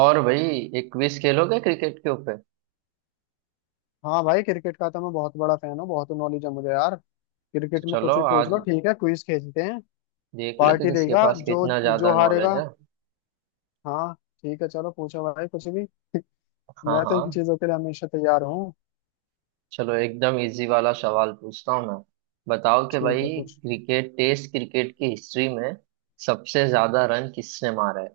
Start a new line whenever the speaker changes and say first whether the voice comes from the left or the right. right: और भाई एक क्विज खेलोगे क्रिकेट के ऊपर।
left: हाँ भाई, क्रिकेट का तो मैं बहुत बड़ा फैन हूँ। बहुत नॉलेज है मुझे यार।
right: तो
left: क्रिकेट में
right: चलो
left: कुछ भी पूछ लो,
right: आज
left: ठीक है, क्विज खेलते हैं।
right: देख लेते
left: पार्टी
right: हैं किसके
left: देगा
right: पास
left: जो
right: कितना ज्यादा
left: जो हारेगा।
right: नॉलेज है।
left: हाँ, ठीक है चलो, पूछो भाई कुछ भी।
right: हाँ
left: मैं तो
right: हाँ,
left: इन चीजों के लिए हमेशा तैयार हूँ।
right: चलो एकदम इजी वाला सवाल पूछता हूँ मैं। बताओ कि
left: ठीक
right: भाई,
left: है, पूछ।
right: क्रिकेट टेस्ट क्रिकेट की हिस्ट्री में सबसे ज्यादा रन किसने मारा है।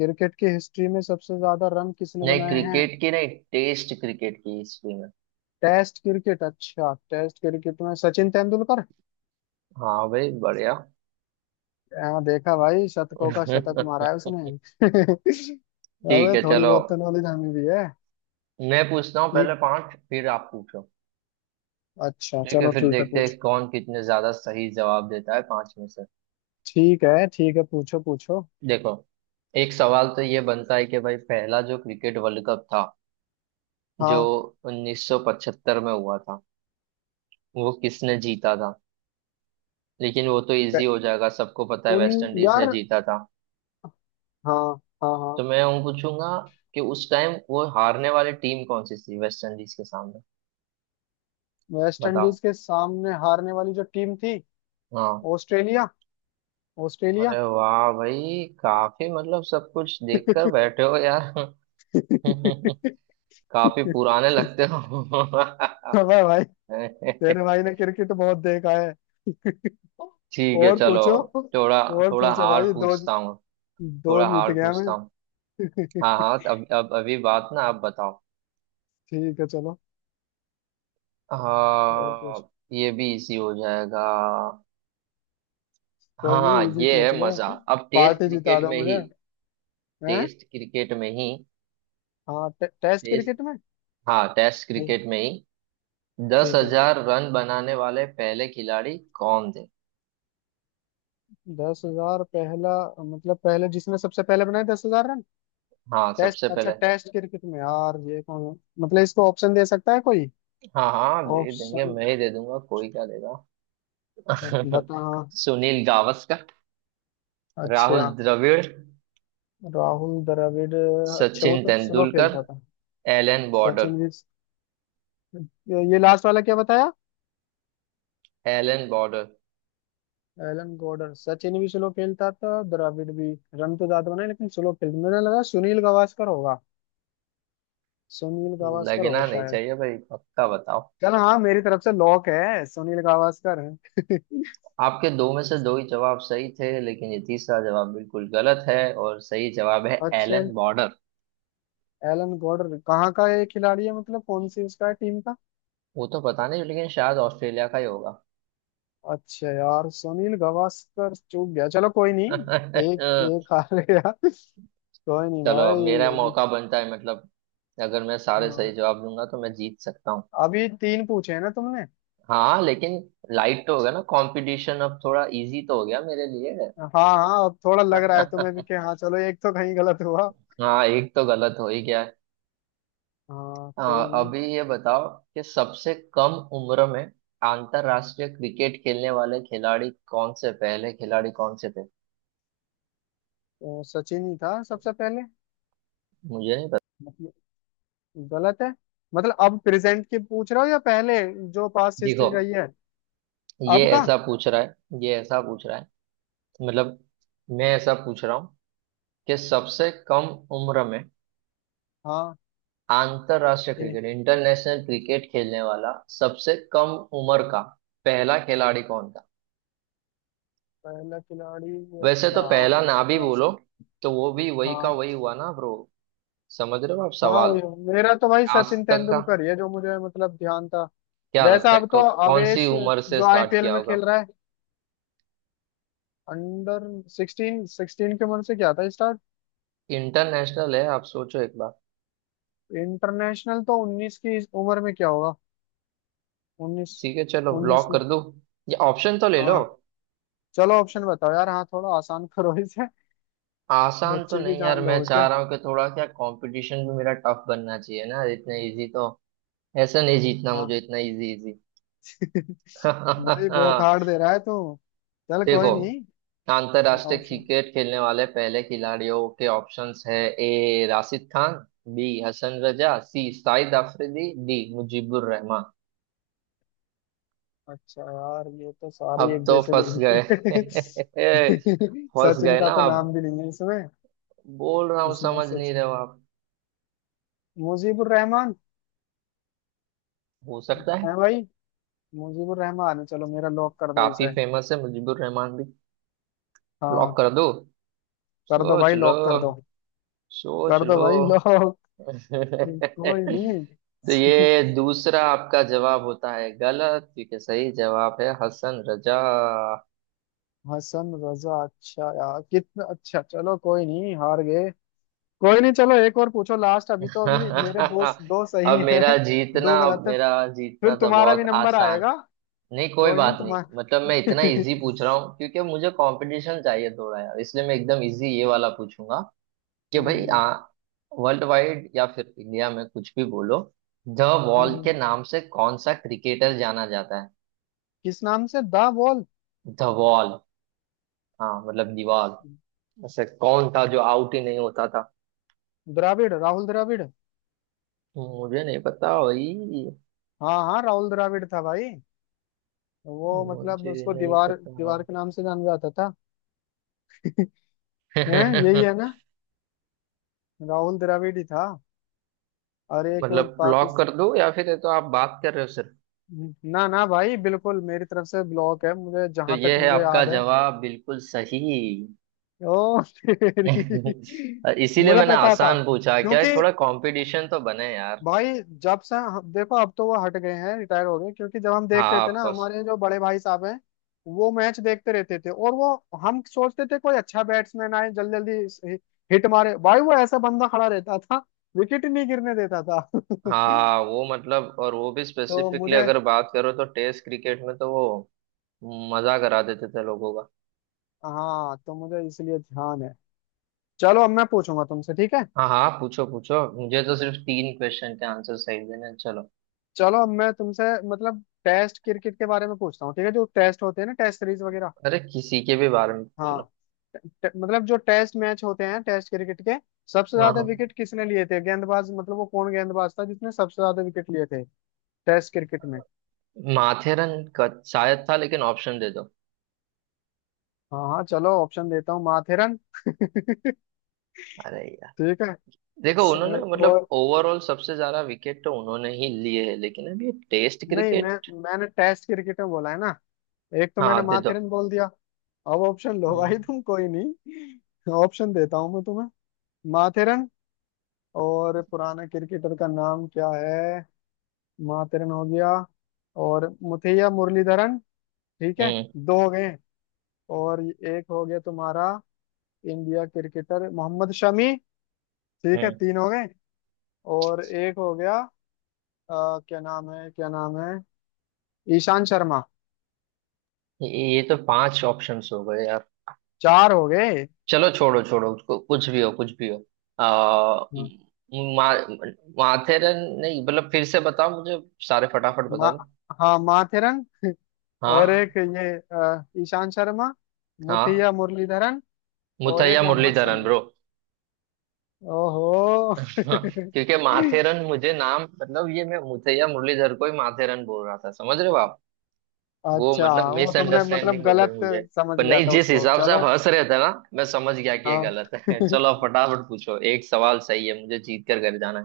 left: क्रिकेट की हिस्ट्री में सबसे ज्यादा रन किसने
right: नहीं,
left: बनाए हैं?
right: क्रिकेट की नहीं, टेस्ट क्रिकेट की हिस्ट्री में।
left: टेस्ट क्रिकेट, अच्छा, टेस्ट क्रिकेट में सचिन तेंदुलकर।
right: हाँ भाई, बढ़िया।
left: हाँ देखा भाई, शतकों का शतक मारा है उसने।
right: ठीक
left: अबे
right: है
left: थोड़ी
right: चलो,
left: बहुत तो नॉलेज हमें भी है।
right: मैं पूछता हूँ पहले
left: ठीक।
right: पांच, फिर आप पूछो।
left: अच्छा
right: ठीक है,
left: चलो
right: फिर
left: ठीक है,
right: देखते
left: पूछ।
right: हैं कौन कितने ज्यादा सही जवाब देता है पांच में से।
left: ठीक है ठीक है, पूछो पूछो।
right: देखो, एक सवाल तो ये बनता है कि भाई, पहला जो क्रिकेट वर्ल्ड कप था, जो
left: हाँ,
right: 1975 में हुआ था, वो किसने जीता था। लेकिन वो तो इजी
left: क-
right: हो जाएगा, सबको पता है वेस्ट
left: उन
right: इंडीज ने
left: यार,
right: जीता था।
left: हाँ, हाँ हाँ।
right: तो मैं हूँ पूछूंगा कि उस टाइम वो हारने वाली टीम कौन सी थी वेस्ट इंडीज के सामने।
left: वेस्ट
right: बताओ।
left: इंडीज के सामने हारने वाली जो टीम थी,
right: हाँ।
left: ऑस्ट्रेलिया। ऑस्ट्रेलिया।
right: अरे वाह भाई, काफी मतलब सब कुछ देखकर बैठे हो यार। काफी पुराने लगते हो।
left: अबे भाई, तेरे भाई ने क्रिकेट बहुत देखा है।
right: ठीक है
left: और
right: चलो,
left: पूछो,
right: थोड़ा,
left: और
right: थोड़ा
left: पूछो
right: हार्ड
left: भाई, दो,
right: पूछता हूँ,
left: दो
right: थोड़ा
left: जीत
right: हार्ड
left: गया मैं।
right: पूछता हूँ। हाँ हाँ, तो अब अभी बात ना, आप बताओ।
left: ठीक है चलो, और पूछ।
right: हाँ, ये भी इजी हो जाएगा। हाँ
left: कोई नहीं,
right: हाँ,
left: इजी
right: ये
left: पूछ
right: है
left: लो।
right: मजा। अब टेस्ट
left: पार्टी जिता
right: क्रिकेट
left: दो
right: में ही
left: मुझे। हैं?
right: टेस्ट क्रिकेट में ही
left: हाँ, टेस्ट
right: टेस्ट,
left: क्रिकेट में।
right: हाँ टेस्ट
left: ठीक।
right: क्रिकेट में ही दस
left: ठीक है।
right: हजार रन बनाने वाले पहले खिलाड़ी कौन थे।
left: 10,000 पहला? मतलब, पहले जिसने सबसे पहले बनाए 10,000 रन?
right: हाँ,
left: टेस्ट,
right: सबसे
left: अच्छा,
right: पहले।
left: टेस्ट क्रिकेट में। यार ये कौन? मतलब इसको ऑप्शन दे सकता है कोई?
right: हाँ हाँ दे देंगे,
left: ऑप्शन
right: मैं ही दे दूंगा, कोई क्या देगा।
left: बता।
right: सुनील गावस्कर, राहुल
left: अच्छा।
right: द्रविड़,
left: राहुल द्रविड़। अच्छा, वो
right: सचिन
left: तो स्लो
right: तेंदुलकर,
left: खेलता था।
right: Allan Border.
left: सचिन भी। ये लास्ट वाला क्या बताया?
right: Allan Border.
left: एलन गॉडर। सचिन भी स्लो खेलता था, द्रविड़ भी। रन तो ज्यादा बनाए, लेकिन स्लो खेलता। मुझे लगा सुनील गावस्कर होगा। सुनील गावस्कर होगा
right: लगना नहीं
left: शायद।
right: चाहिए भाई, पक्का बताओ।
left: चल हाँ, मेरी तरफ से लॉक है, सुनील गावस्कर है।
right: आपके दो में से दो ही जवाब सही थे, लेकिन ये तीसरा जवाब बिल्कुल गलत है, और सही जवाब है
left: अच्छा।
right: Allan Border.
left: एलन गॉडर कहाँ का ये खिलाड़ी है? मतलब कौन सी उसका है टीम का?
right: वो तो पता नहीं, लेकिन शायद ऑस्ट्रेलिया का ही होगा।
left: अच्छा यार, सुनील गावस्कर चूक गया, चलो कोई नहीं। एक एक हार गया। कोई नहीं
right: चलो अब
left: भाई,
right: मेरा
left: अभी।
right: मौका बनता है मतलब, अगर मैं सारे
left: हाँ,
right: सही जवाब दूंगा तो मैं जीत सकता हूँ।
left: अभी तीन पूछे हैं ना तुमने।
right: हाँ लेकिन, लाइट तो हो गया ना कंपटीशन, अब थोड़ा इजी तो हो गया मेरे लिए।
left: हाँ हाँ, अब थोड़ा लग रहा है तुम्हें भी कि हाँ चलो, एक तो कहीं गलत हुआ।
right: हाँ, एक तो गलत हो ही गया।
left: हाँ,
right: हाँ,
left: कोई नहीं।
right: अभी ये बताओ कि सबसे कम उम्र में अंतरराष्ट्रीय क्रिकेट खेलने वाले खिलाड़ी कौन से, पहले खिलाड़ी कौन से थे।
left: तो सचिन ही था सबसे पहले।
right: मुझे नहीं पता।
left: मतलब गलत है? मतलब अब प्रेजेंट की पूछ रहे हो या पहले जो पास्ट हिस्ट्री
right: देखो,
left: रही है?
right: ये
left: अब का?
right: ऐसा पूछ रहा है ये ऐसा पूछ रहा है मतलब, मैं ऐसा पूछ रहा हूँ कि सबसे कम उम्र में
left: हाँ।
right: अंतरराष्ट्रीय
left: ठीक।
right: क्रिकेट, इंटरनेशनल क्रिकेट खेलने वाला सबसे कम उम्र का पहला खिलाड़ी कौन था।
left: पहला खिलाड़ी,
right: वैसे तो
left: अच्छा।
right: पहला ना भी
left: रास-
right: बोलो, तो वो भी वही का वही
left: हाँ।
right: हुआ ना ब्रो, समझ रहे हो आप
left: हाँ
right: सवाल।
left: वही- मेरा तो भाई
right: आज
left: सचिन
right: तक का,
left: तेंदुलकर ही है जो मुझे मतलब ध्यान था।
right: क्या
left: वैसा
right: लगता है
left: अब तो
right: कौन सी
left: आवेश
right: उम्र से
left: जो
right: स्टार्ट
left: आईपीएल
right: किया
left: में
right: होगा।
left: खेल रहा है, अंडर 16, 16 के मन से क्या था स्टार्ट।
right: इंटरनेशनल है, आप सोचो एक बार।
left: इंटरनेशनल तो 19 की, इस उम्र में क्या होगा? 19।
right: ठीक है, चलो
left: 19
right: ब्लॉक
left: में।
right: कर दूं। ये ऑप्शन तो ले लो।
left: हाँ, चलो ऑप्शन बताओ यार, हाँ, थोड़ा आसान करो इसे।
right: आसान तो
left: बच्चे की
right: नहीं यार,
left: जान
right: मैं
left: लोगे
right: चाह
left: क्या?
right: रहा हूँ कि थोड़ा क्या, कंपटीशन भी मेरा टफ बनना चाहिए ना, इतना इजी तो। ऐसा नहीं जीतना
left: हाँ।
right: मुझे इतना इजी, इजी।
left: भाई बहुत हार्ड दे रहा है तू। चल
right: देखो,
left: कोई नहीं।
right: अंतरराष्ट्रीय
left: ऑप्शन।
right: क्रिकेट खेलने वाले पहले खिलाड़ियों के ऑप्शंस है। A Rashid Khan, B Hasan Raza, C Shahid Afridi, D Mujeebur Rahman.
left: अच्छा यार, ये तो सारी
right: अब
left: एक
right: तो
left: जैसे दे
right: फंस गए।
left: दिए।
right: फंस
left: सचिन
right: गए ना
left: का तो
right: आप,
left: नाम भी नहीं है इसमें।
right: बोल रहा हूँ
left: इसमें
right: समझ नहीं
left: सच,
right: रहे हो आप।
left: मुजीबुर रहमान
right: हो सकता है।
left: है भाई। मुजीबुर रहमान है, चलो मेरा लॉक कर दो
right: काफी
left: इसे।
right: फेमस है मुजीबुर रहमान भी। लॉक
left: हाँ,
right: कर दो।
left: कर दो
right: सोच
left: भाई,
right: लो,
left: लॉक कर दो।
right: सोच
left: कर दो
right: लो।
left: भाई, लॉक। कोई नहीं।
right: तो ये दूसरा आपका जवाब होता है गलत, क्योंकि सही जवाब है हसन रजा।
left: हसन रजा, अच्छा यार, कितना अच्छा, चलो कोई नहीं, हार गए। कोई नहीं, चलो एक और पूछो लास्ट। अभी तो अभी मेरे दोस्त दो
right: अब
left: सही हैं,
right: मेरा जीतना
left: दो गलत
right: अब
left: है।
right: मेरा जीतना
left: फिर
right: तो
left: तुम्हारा भी
right: बहुत
left: नंबर
right: आसान।
left: आएगा।
right: नहीं कोई
left: कोई नहीं
right: बात नहीं
left: तुम्हारा।
right: मतलब, मैं इतना
left: हम्म,
right: इजी पूछ रहा हूँ क्योंकि मुझे कंपटीशन चाहिए थोड़ा यार, इसलिए मैं एकदम इजी ये वाला पूछूंगा। कि भाई,
left: हम्म।
right: आ वर्ल्ड वाइड या फिर इंडिया में कुछ भी बोलो, द वॉल
left: हम्म।
right: के नाम से कौन सा क्रिकेटर जाना जाता है।
left: किस नाम से? The wall.
right: The wall. हाँ मतलब, दीवार। ऐसे कौन था जो आउट ही नहीं होता था।
left: द्राविड़, राहुल द्राविड़।
right: मुझे नहीं पता भाई।
left: हाँ हाँ, राहुल द्राविड़ था भाई। वो मतलब
right: मुझे
left: उसको
right: नहीं
left: दीवार
right: पता।
left: दीवार के नाम से जाना जाता था। है। यही है ना? राहुल द्रविड़ ही था। और एक वो
right: मतलब लॉक कर
left: पाकिस्तान।
right: दो, या फिर ये तो आप बात कर रहे हो सिर्फ।
left: ना ना भाई, बिल्कुल मेरी तरफ से ब्लॉक है, मुझे
right: तो
left: जहां तक
right: ये है
left: मुझे
right: आपका
left: याद है।
right: जवाब बिल्कुल सही।
left: ओ तेरी।
right: इसीलिए
left: मुझे
right: मैंने
left: पता था,
right: आसान पूछा, क्या
left: क्योंकि
right: है थोड़ा कंपटीशन तो बने यार।
left: भाई जब से देखो, अब तो वो हट गए हैं, रिटायर हो गए, क्योंकि जब हम
right: हाँ,
left: देखते थे ना,
right: ऑफकोर्स।
left: हमारे जो बड़े भाई साहब हैं, वो मैच देखते रहते थे। और वो, हम सोचते थे कोई अच्छा बैट्समैन आए, जल्दी जल्दी हिट मारे भाई। वो ऐसा बंदा खड़ा रहता था, विकेट नहीं गिरने देता था।
right: हाँ, वो मतलब, और वो भी
left: तो
right: स्पेसिफिकली
left: मुझे,
right: अगर बात करो तो टेस्ट क्रिकेट में तो वो मजा करा देते थे लोगों का।
left: हाँ तो मुझे इसलिए ध्यान है। चलो अब मैं पूछूंगा तुमसे, ठीक है?
right: हाँ हाँ पूछो पूछो, मुझे तो सिर्फ तीन क्वेश्चन के आंसर सही देने हैं। चलो।
left: चलो अब मैं तुमसे मतलब टेस्ट क्रिकेट के बारे में पूछता हूँ, ठीक है, जो टेस्ट होते हैं ना, टेस्ट सीरीज वगैरह।
right: अरे किसी के भी बारे में पूछ लो।
left: हाँ। मतलब जो टेस्ट मैच होते हैं, टेस्ट क्रिकेट के सबसे
right: हाँ
left: ज्यादा
right: हाँ।
left: विकेट किसने लिए थे? गेंदबाज, मतलब वो कौन गेंदबाज था जिसने सबसे ज्यादा विकेट लिए थे टेस्ट क्रिकेट में?
right: माथेरन का शायद था, लेकिन ऑप्शन दे दो।
left: हाँ हाँ, चलो ऑप्शन देता हूँ, माथेरन।
right: अरे यार,
left: ठीक है।
right: देखो उन्होंने
left: स-
right: मतलब
left: और,
right: ओवरऑल सबसे ज्यादा विकेट तो उन्होंने ही लिए है, लेकिन अब ये टेस्ट
left: नहीं, मैं,
right: क्रिकेट।
left: मैंने टेस्ट क्रिकेट में बोला है ना। एक तो मैंने
right: हाँ दे दो।
left: माथेरन बोल दिया। अब ऑप्शन लो
right: हम्म।
left: भाई तुम, कोई नहीं ऑप्शन देता हूँ मैं तुम्हें। माथेरन, और पुराना क्रिकेटर का नाम क्या है? माथेरन हो गया, और मुथैया मुरलीधरन, ठीक है,
right: हम्म।
left: दो हो गए। और एक हो गया तुम्हारा, इंडिया क्रिकेटर मोहम्मद शमी, ठीक है,
right: हम्म।
left: तीन हो गए। और एक हो गया, अ, क्या नाम है, क्या नाम है, ईशान शर्मा,
right: ये तो पांच ऑप्शंस हो गए यार।
left: चार हो गए।
right: चलो छोड़ो छोड़ो उसको, कुछ भी हो कुछ भी हो। आ,
left: हम्म।
right: मा, माथेरन नहीं, मतलब फिर से बताओ मुझे। सारे फटाफट
left: मा,
right: बता दो।
left: हाँ माथेरन। और
right: हाँ
left: एक ये ईशान शर्मा,
right: हाँ।
left: मुथिया मुरलीधरन, और एक
right: मुथैया
left: मोहम्मद
right: मुरलीधरन
left: शमी।
right: ब्रो।
left: ओहो।
right: हाँ। क्योंकि माथेरन मुझे नाम मतलब, ये मैं मुथैया मुरलीधर को ही माथेरन बोल रहा था, समझ रहे हो आप। वो
left: अच्छा,
right: मतलब
left: वो तुमने मतलब
right: मिसअंडरस्टैंडिंग हो गई
left: गलत
right: मुझे।
left: समझ
right: पर
left: लिया
right: नहीं,
left: था
right: जिस
left: उसको,
right: हिसाब से आप
left: चलो।
right: हंस रहे थे ना, मैं समझ गया कि ये
left: हाँ।
right: गलत है। चलो आप फटाफट पूछो, एक सवाल सही है मुझे, जीत कर घर जाना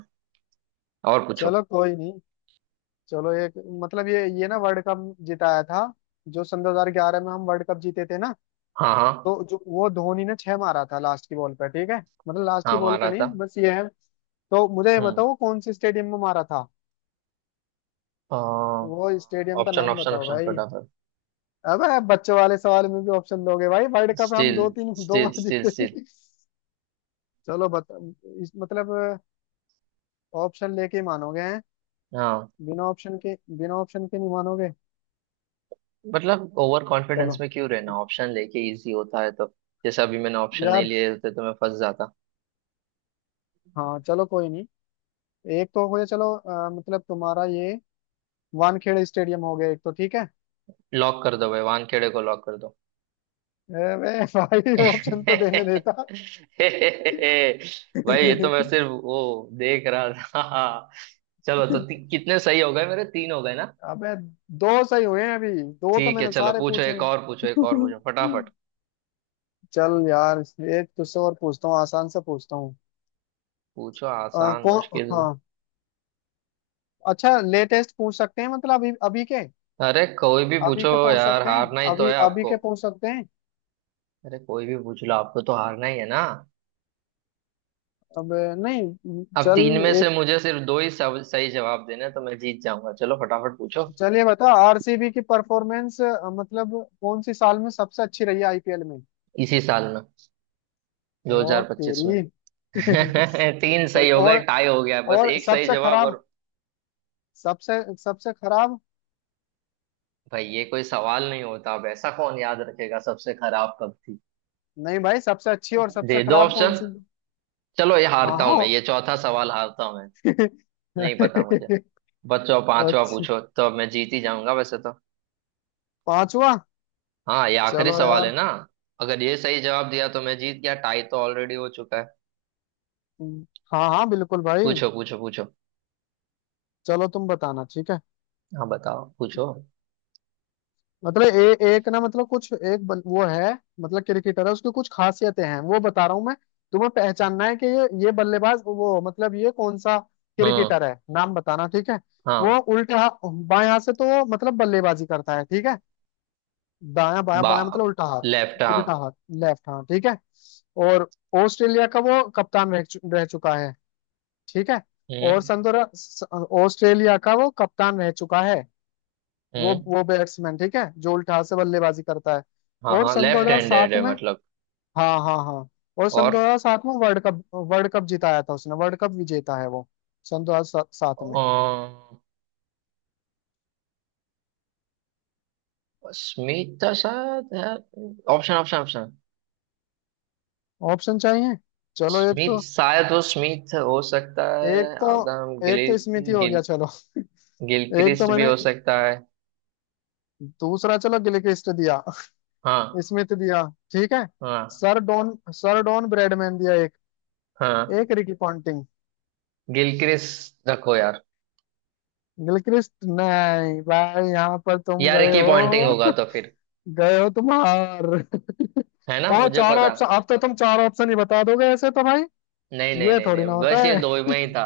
right: है। और पूछो।
left: चलो कोई नहीं, चलो एक। मतलब ये ना वर्ल्ड कप जिताया था, जो सन 2011 में हम वर्ल्ड कप जीते थे ना,
right: हाँ हाँ।
left: तो जो वो धोनी ने छह मारा था लास्ट की बॉल पे, ठीक है, मतलब लास्ट की
right: हाँ,
left: बॉल पे
right: मारा
left: नहीं,
right: था।
left: बस ये है, तो मुझे ये
right: हम्म।
left: बताओ, कौन से स्टेडियम में मारा था? वो स्टेडियम का
right: ऑप्शन
left: नाम
right: ऑप्शन
left: बताओ
right: ऑप्शन
left: भाई।
right: फटाफट।
left: अबे, बच्चों वाले सवाल में भी ऑप्शन दोगे भाई? वर्ल्ड कप हम
right: स्टिल,
left: दो तीन, दो
right: स्टिल,
left: बार
right: स्टिल, स्टिल।
left: जीते। चलो बता, इस मतलब ऑप्शन लेके ही मानोगे? हैं?
right: हाँ
left: बिना ऑप्शन के, बिना ऑप्शन के नहीं मानोगे?
right: मतलब, ओवर कॉन्फिडेंस
left: चलो
right: में क्यों रहना, ऑप्शन लेके इजी होता है तो। जैसे अभी मैंने ऑप्शन नहीं
left: यार।
right: लिए होते तो मैं फंस जाता।
left: हाँ चलो कोई नहीं, एक तो हो गया, चलो मतलब तुम्हारा ये वानखेड़े स्टेडियम हो गया एक तो, ठीक है।
right: लॉक कर दो भाई, वानखेड़े को लॉक कर दो।
left: अबे भाई, ऑप्शन तो देने देता।
right: भाई, ये तो मैं सिर्फ वो देख रहा था। चलो, तो कितने सही हो गए मेरे, तीन हो गए ना।
left: अबे दो सही हुए हैं अभी, दो तो
right: ठीक है
left: मैंने
right: चलो
left: सारे
right: पूछो,
left: पूछे
right: एक और पूछो, एक और
left: हैं।
right: पूछो फटाफट।
left: चल यार, एक तुझसे और पूछता हूँ, आसान से पूछता हूँ।
right: पूछो, आसान
left: कौन,
right: मुश्किल।
left: हाँ, अच्छा लेटेस्ट पूछ सकते हैं, मतलब अभी अभी के।
right: अरे कोई भी
left: अभी
right: पूछो
left: के पूछ
right: यार,
left: सकते हैं?
right: हारना ही तो
left: अभी
right: है
left: अभी
right: आपको।
left: के पूछ सकते हैं?
right: अरे कोई भी पूछ लो, आपको तो हारना ही है ना।
left: अब नहीं,
right: अब
left: चल।
right: तीन में से
left: एक,
right: मुझे सिर्फ दो ही सब सही जवाब देने हैं, तो मैं जीत जाऊंगा। चलो फटाफट पूछो।
left: चलिए बताओ, आरसीबी की परफॉर्मेंस मतलब कौन सी साल में सबसे अच्छी रही है आईपीएल में?
right: इसी साल में,
left: ओ
right: 2025 में।
left: तेरी।
right: तीन
left: सही,
right: सही हो गए,
left: और
right: टाई हो गया, बस
left: और
right: एक सही
left: सबसे
right: जवाब
left: खराब,
right: और।
left: सबसे सबसे खराब।
right: भाई, ये कोई सवाल नहीं होता, अब ऐसा कौन याद रखेगा सबसे खराब कब थी।
left: नहीं भाई, सबसे अच्छी और सबसे
right: दे दो
left: खराब कौन
right: ऑप्शन।
left: सी?
right: चलो, ये
left: हाँ
right: हारता हूं
left: हाँ।
right: मैं, ये चौथा सवाल हारता हूं मैं। नहीं पता मुझे। बच्चों, पांचवा
left: अच्छा,
right: पूछो, तो अब मैं जीत ही जाऊंगा वैसे तो।
left: पांचवा।
right: हाँ, ये आखिरी
left: चलो
right: सवाल है
left: यार।
right: ना। अगर ये सही जवाब दिया तो मैं जीत गया, टाई तो ऑलरेडी हो चुका है।
left: हाँ हाँ, बिल्कुल भाई।
right: पूछो पूछो पूछो।
left: चलो तुम बताना, ठीक है?
right: हाँ, बताओ पूछो।
left: मतलब एक ना, मतलब कुछ एक वो है, मतलब क्रिकेटर है, उसकी कुछ खासियतें हैं वो बता रहा हूँ मैं, तुम्हें पहचानना है कि ये बल्लेबाज, वो मतलब ये कौन सा
right: हम्म।
left: क्रिकेटर है, नाम बताना, ठीक है? वो
right: हाँ।
left: उल्टा बाएं हाथ से तो वो मतलब बल्लेबाजी करता है, ठीक है। दायां, बायां,
right: बा
left: बायां, मतलब उल्टा
right: लेफ्ट,
left: हाथ,
right: हाँ।
left: उल्टा हाथ। लेफ्ट हाथ, ठीक है। और ऑस्ट्रेलिया का वो कप्तान रह चुका है, ठीक है। और
right: हम्म।
left: सन दो हजार- स- ऑस्ट्रेलिया का वो कप्तान रह चुका है।
right: हम्म।
left: वो बैट्समैन ठीक है, जो उल्टा से बल्लेबाजी करता है।
right: हाँ
left: और
right: हाँ,
left: सन
right: लेफ्ट हैंडेड
left: 2007
right: है
left: में,
right: मतलब।
left: हाँ हाँ हाँ, और सन
right: और
left: 2007 में वर्ल्ड कप, वर्ल्ड कप जिताया था उसने, वर्ल्ड कप विजेता है वो सन 2007 में।
right: स्मिथ था शायद यार। Option option option.
left: ऑप्शन चाहिए। चलो एक
right: स्मिथ,
left: तो,
right: शायद वो स्मिथ हो सकता है,
left: एक तो,
right: आदम गिल
left: एक तो स्मिथ ही हो गया
right: गिल
left: चलो। एक तो
right: गिलक्रिस्ट भी
left: मैंने,
right: हो सकता है।
left: दूसरा चलो गिलक्रिस्ट दिया,
right: हाँ
left: स्मिथ दिया, ठीक है।
right: हाँ
left: sir Don, sir Don Bradman दिया एक,
right: हाँ।
left: एक रिकी पॉन्टिंग।
right: गिलक्रिस्ट रखो यार।
left: गिलक्रिस्ट, नहीं भाई, यहाँ पर तुम
right: यार, एक
left: गए
right: ही पॉइंटिंग होगा
left: हो,
right: तो फिर।
left: गए हो तुम हार।
right: है ना,
left: और
right: मुझे
left: चार
right: पता।
left: ऑप्शन, अब तो तुम चार ऑप्शन ही बता दोगे ऐसे तो भाई,
right: नहीं नहीं
left: ये
right: नहीं
left: थोड़ी
right: नहीं,
left: ना होता
right: बस ये दो
left: है।
right: में ही था।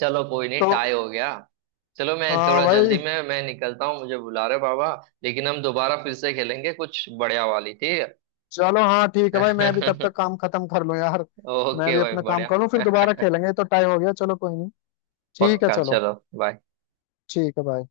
right: चलो कोई नहीं, टाई
left: तो,
right: हो गया। चलो मैं
left: हाँ
right: थोड़ा जल्दी
left: भाई।
right: में, मैं निकलता हूँ, मुझे बुला रहे बाबा। लेकिन हम दोबारा फिर से खेलेंगे कुछ बढ़िया वाली, ठीक
left: चलो हाँ, ठीक है भाई, मैं भी तब
right: है।
left: तक काम खत्म कर लूँ यार। मैं
right: ओके
left: भी
right: भाई,
left: अपना काम
right: बढ़िया।
left: कर लूँ, फिर दोबारा खेलेंगे, ये तो टाइम हो गया, चलो कोई नहीं। ठीक है
right: पक्का,
left: चलो।
right: चलो बाय।
left: ठीक है भाई।